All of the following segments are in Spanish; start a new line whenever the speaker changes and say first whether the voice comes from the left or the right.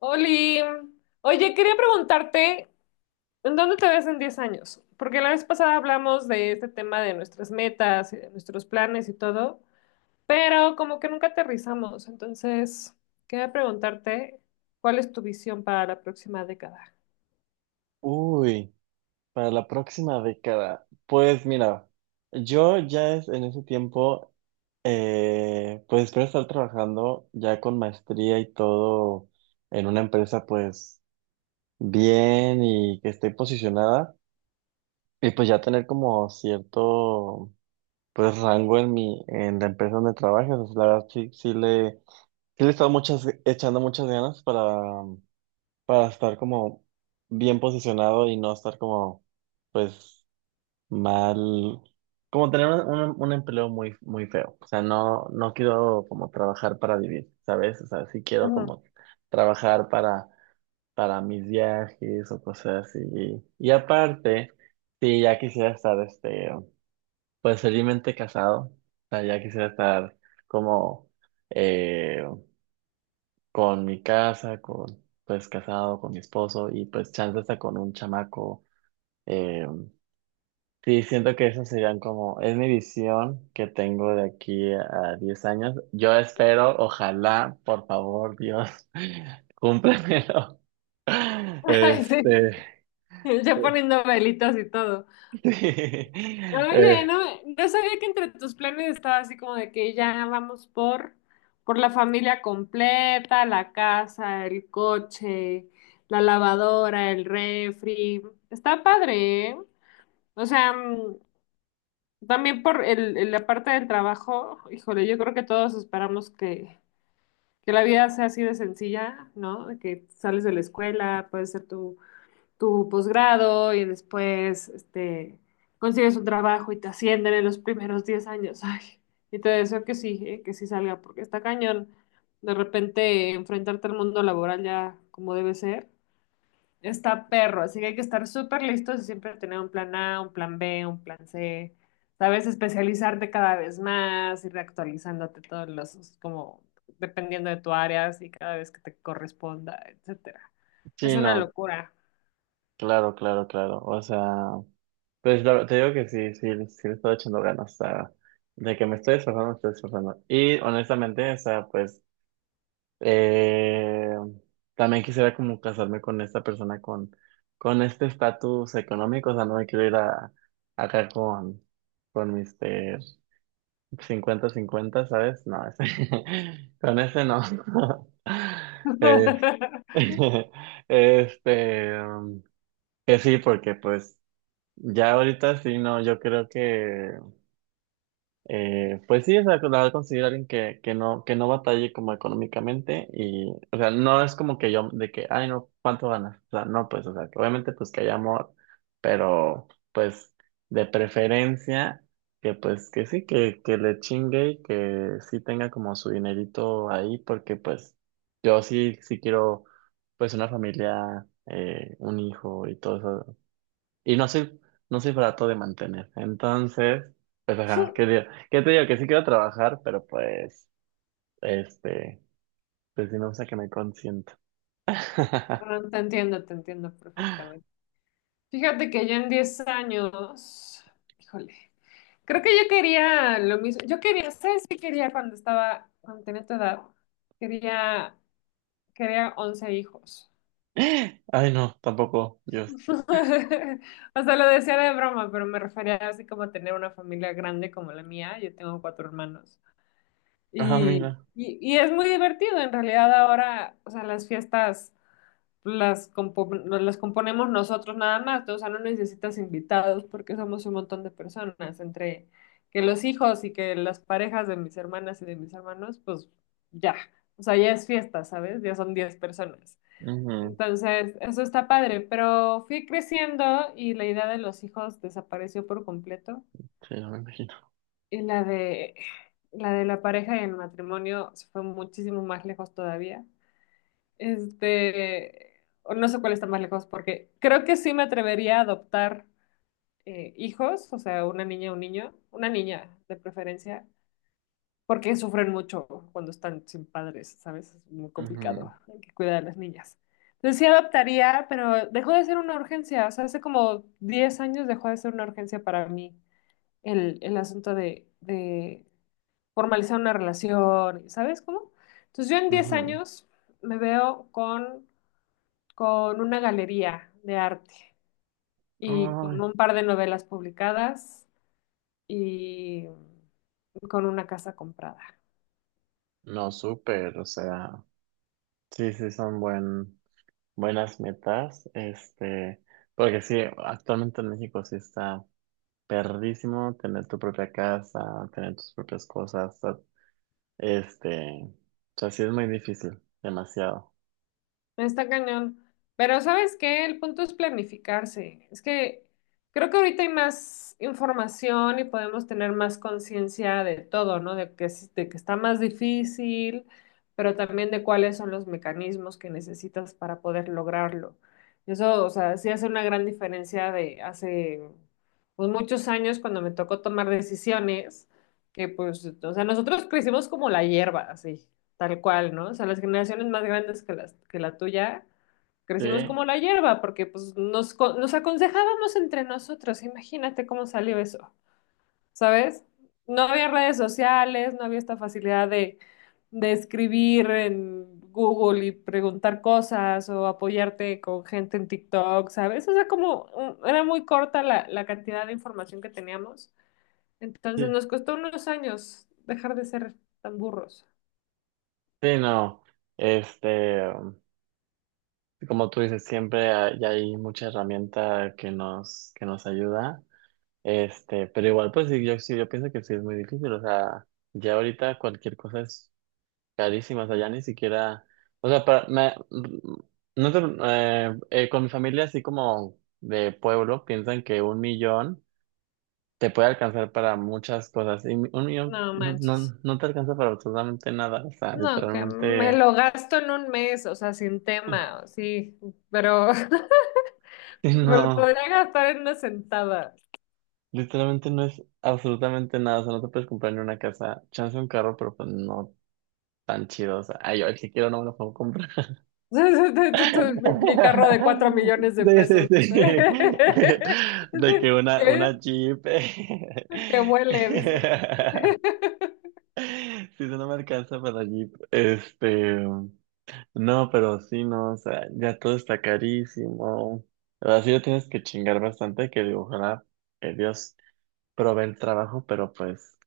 left: Oli, oye, quería preguntarte, ¿en dónde te ves en 10 años? Porque la vez pasada hablamos de este tema de nuestras metas y de nuestros planes y todo, pero como que nunca aterrizamos. Entonces, quería preguntarte, ¿cuál es tu visión para la próxima década?
right: Uy, para la próxima década. Pues mira, yo ya es en ese tiempo, pues espero estar trabajando ya con maestría y todo en una empresa pues bien y que esté posicionada y pues ya tener como cierto pues rango en la empresa donde trabajas. O sea, la verdad sí, sí le he estado echando muchas ganas para estar como bien posicionado y no estar como pues mal, como tener un empleo muy, muy feo. O sea, no, no quiero como trabajar para vivir, ¿sabes? O sea, sí quiero
left: Ujú.
right: como trabajar para mis viajes o cosas así. Y aparte, sí, ya quisiera estar, pues felizmente casado. O sea, ya quisiera estar como eh, con mi casa, pues casado, con mi esposo y pues chance hasta con un chamaco. eh, Sí, siento que esas serían como, es mi visión que tengo de aquí a 10 años. Yo espero, ojalá, por favor, Dios, cúmplemelo.
left: Ay, sí,
right: Este,
left: ya poniendo velitas y todo.
right: sí,
left: Oye,
right: eh,
left: no, no sabía que entre tus planes estaba así como de que ya vamos por la familia completa, la casa, el coche, la lavadora, el refri. Está padre, ¿eh? O sea, también por la parte del trabajo, híjole, yo creo que todos esperamos que la vida sea así de sencilla, ¿no? De que sales de la escuela, puedes ser tu posgrado y después consigues un trabajo y te ascienden en los primeros 10 años. Ay, y te deseo que sí salga, porque está cañón. De repente enfrentarte al mundo laboral ya como debe ser. Está perro, así que hay que estar súper listos y siempre tener un plan A, un plan B, un plan C. Sabes, especializarte cada vez más, ir actualizándote todos los, como dependiendo de tu área, y cada vez que te corresponda, etcétera. Es
right: sí,
left: una
right: no,
left: locura.
right: claro, claro, claro. O sea, pues te digo que sí, sí, sí le estoy echando ganas, o sea, de que me estoy esforzando, me estoy esforzando. Y honestamente, o sea, pues Eh, también quisiera como casarme con esta persona con este estatus económico, o sea, no me quiero ir acá con mis cincuenta 50 ¿sabes? No, con ese no. Eh, Este, um, que sí, porque pues ya ahorita sí, no, yo creo que pues sí, o sea, la verdad conseguir a alguien que no batalle como económicamente y, o sea, no es como que yo, de que, ay, no, ¿cuánto ganas? O sea, no, pues, o sea, que obviamente pues que haya amor, pero pues de preferencia que pues que sí, que le chingue y que sí tenga como su dinerito ahí, porque pues yo sí, sí quiero pues una familia, un hijo y todo eso, y no soy, no soy barato de mantener. Entonces, pues ajá, ¿qué digo? ¿Qué te digo? Que sí quiero trabajar, pero pues, este, pues sí me gusta que me consienta.
left: No, te entiendo, te entiendo perfectamente. Fíjate que yo en 10 años, híjole, creo que yo quería lo mismo. Yo quería, ¿sabes qué quería cuando estaba, cuando tenía tu edad? Quería, quería 11 hijos.
right: Ay, no, tampoco, Dios.
left: O sea, lo decía de broma, pero me refería así como a tener una familia grande como la mía. Yo tengo 4 hermanos.
right: Ah,
left: Y,
right: mira.
left: y, y es muy divertido, en realidad ahora, o sea, las fiestas. Las, las componemos nosotros nada más, ¿no? O sea, no necesitas invitados porque somos un montón de personas, entre que los hijos y que las parejas de mis hermanas y de mis hermanos, pues ya, o sea, ya es fiesta, ¿sabes? Ya son 10 personas.
right: Ujú,
left: Entonces, eso está padre, pero fui creciendo y la idea de los hijos desapareció por completo
right: sí, no me imagino.
left: y la de la pareja y el matrimonio se fue muchísimo más lejos todavía. Este, o no sé cuál está más lejos, porque creo que sí me atrevería a adoptar hijos, o sea, una niña, un niño, una niña de preferencia, porque sufren mucho cuando están sin padres, ¿sabes? Es muy
right: Ujú,
left: complicado, hay que cuidar a las niñas. Entonces sí adoptaría, pero dejó de ser una urgencia, o sea, hace como 10 años dejó de ser una urgencia para mí el asunto de formalizar una relación, ¿sabes cómo? Entonces yo en 10
right: ujú.
left: años me veo con una galería de arte y con
right: Ay,
left: un par de novelas publicadas y con una casa comprada.
right: no, súper, o sea, sí, sí, son buen, buenas metas, porque sí, actualmente en México sí está perrísimo tener tu propia casa, tener tus propias cosas, o sea, o sea, sí es muy difícil, demasiado.
left: Está cañón. Pero ¿sabes qué? El punto es planificarse. Es que creo que ahorita hay más información y podemos tener más conciencia de todo, ¿no? De que, de que está más difícil, pero también de cuáles son los mecanismos que necesitas para poder lograrlo. Eso, o sea, sí hace una gran diferencia de hace pues, muchos años cuando me tocó tomar decisiones, que pues, o sea, nosotros crecimos como la hierba, así tal cual, ¿no? O sea, las generaciones más grandes que las, que la tuya,
right: Sí,
left: crecimos como la hierba, porque pues nos, nos aconsejábamos entre nosotros, imagínate cómo salió eso, ¿sabes? No había redes sociales, no había esta facilidad de escribir en Google y preguntar cosas o apoyarte con gente en TikTok, ¿sabes? O sea, como era muy corta la cantidad de información que teníamos, entonces
right: sí,
left: nos costó unos años dejar de ser tan burros.
right: sí, no. Este, um, Como tú dices, siempre hay mucha herramienta que nos ayuda. Pero igual, pues sí, yo pienso que sí es muy difícil. O sea, ya ahorita cualquier cosa es carísimas, allá ni siquiera, o sea, para, me- no te- con mi familia así como de pueblo piensan que un millón te puede alcanzar para muchas cosas y un millón
left: No
right: no,
left: manches.
right: no, no te alcanza para absolutamente nada, o sea,
left: No, que me
right: literalmente,
left: lo gasto en un mes, o sea, sin tema, sí, pero
right: sí,
left: me lo
right: no,
left: podría gastar en una sentada.
right: literalmente no es absolutamente nada, o sea, no te puedes comprar ni una casa, chance un carro, pero pues no tan chido, o sea, ay, yo el que quiero no me lo puedo comprar. Sí,
left: Mi carro de cuatro millones de
right: sí,
left: pesos, dice.
right: sí. De
left: Dice,
right: que una,
left: ¿qué?
right: una Jeep.
left: Que huele, dice.
right: Si no me alcanza para Jeep. No, pero sí, no. O sea, ya todo está carísimo. Así lo tienes que chingar bastante. Que digo, ojalá que Dios provee el trabajo, pero pues.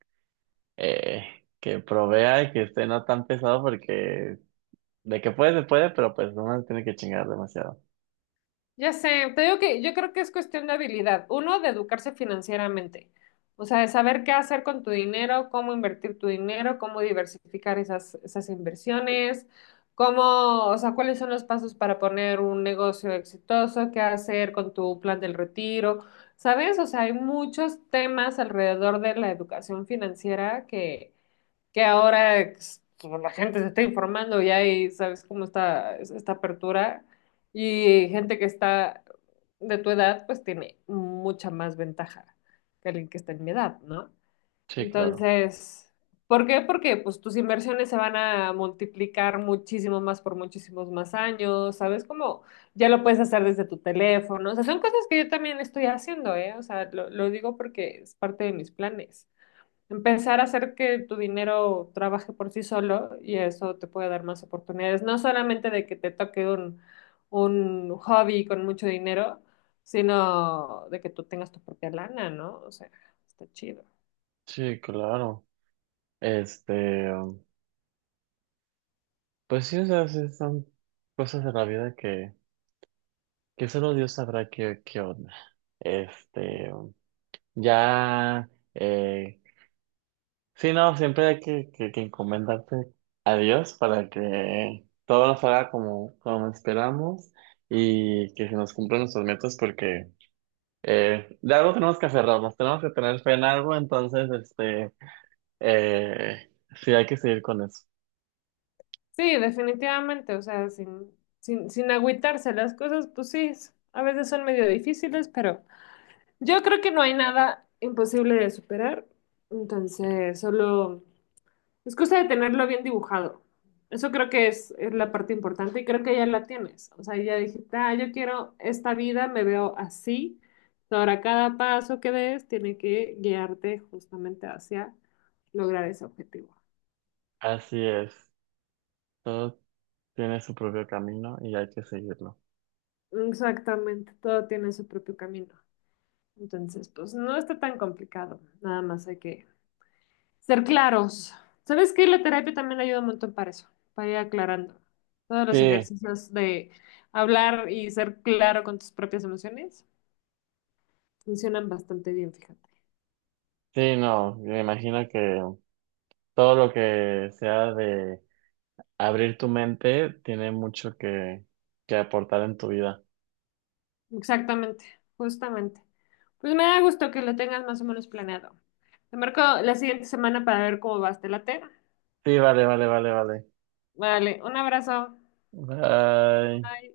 right: eh, que provea y que esté no tan pesado, porque de que puede, se puede, pero pues uno tiene que chingar demasiado.
left: Ya sé, te digo que yo creo que es cuestión de habilidad. Uno, de educarse financieramente. O sea, de saber qué hacer con tu dinero, cómo invertir tu dinero, cómo diversificar esas, esas inversiones, cómo, o sea, cuáles son los pasos para poner un negocio exitoso, qué hacer con tu plan del retiro. ¿Sabes? O sea, hay muchos temas alrededor de la educación financiera que ahora pues, la gente se está informando ya y hay, sabes cómo está esta apertura y gente que está de tu edad pues tiene mucha más ventaja que alguien que está en mi edad, ¿no?
right: Sí, claro.
left: Entonces, ¿por qué? Porque pues tus inversiones se van a multiplicar muchísimo más por muchísimos más años, ¿sabes? Como ya lo puedes hacer desde tu teléfono, o sea, son cosas que yo también estoy haciendo, ¿eh? O sea, lo digo porque es parte de mis planes empezar a hacer que tu dinero trabaje por sí solo y eso te puede dar más oportunidades, no solamente de que te toque un hobby con mucho dinero, sino de que tú tengas tu propia lana, ¿no? O sea, está chido.
right: Sí, claro. Este, pues sí, o sea, sí son cosas de la vida que solo Dios sabrá qué, qué onda. Este, ya, sí, no, siempre hay que encomendarte a Dios para que todo nos haga como, como esperamos y que se nos cumplan nuestros metas porque de algo tenemos que aferrarnos, tenemos que tener fe en algo, entonces, eh, sí, hay que seguir con eso.
left: Sí, definitivamente, o sea, sin agüitarse las cosas, pues sí, a veces son medio difíciles, pero yo creo que no hay nada imposible de superar, entonces solo... Es cosa de tenerlo bien dibujado. Eso creo que es la parte importante y creo que ya la tienes. O sea, ya dijiste, ah, yo quiero esta vida, me veo así. Ahora cada paso que des tiene que guiarte justamente hacia lograr ese objetivo.
right: Así es. Todo tiene su propio camino y hay que seguirlo.
left: Exactamente, todo tiene su propio camino. Entonces, pues no está tan complicado. Nada más hay que ser claros. ¿Sabes qué? La terapia también ayuda un montón para eso, para ir aclarando. Todos los
right: Sí,
left: ejercicios de hablar y ser claro con tus propias emociones funcionan bastante bien, fíjate.
right: sí, no, me imagino que todo lo que sea de abrir tu mente tiene mucho que aportar en tu vida.
left: Exactamente, justamente. Pues me da gusto que lo tengas más o menos planeado. Te marco la siguiente semana para ver cómo vas, ¿te late?
right: Sí, vale, vale, vale, vale.
left: Vale, un abrazo.
right: Bye.
left: Bye.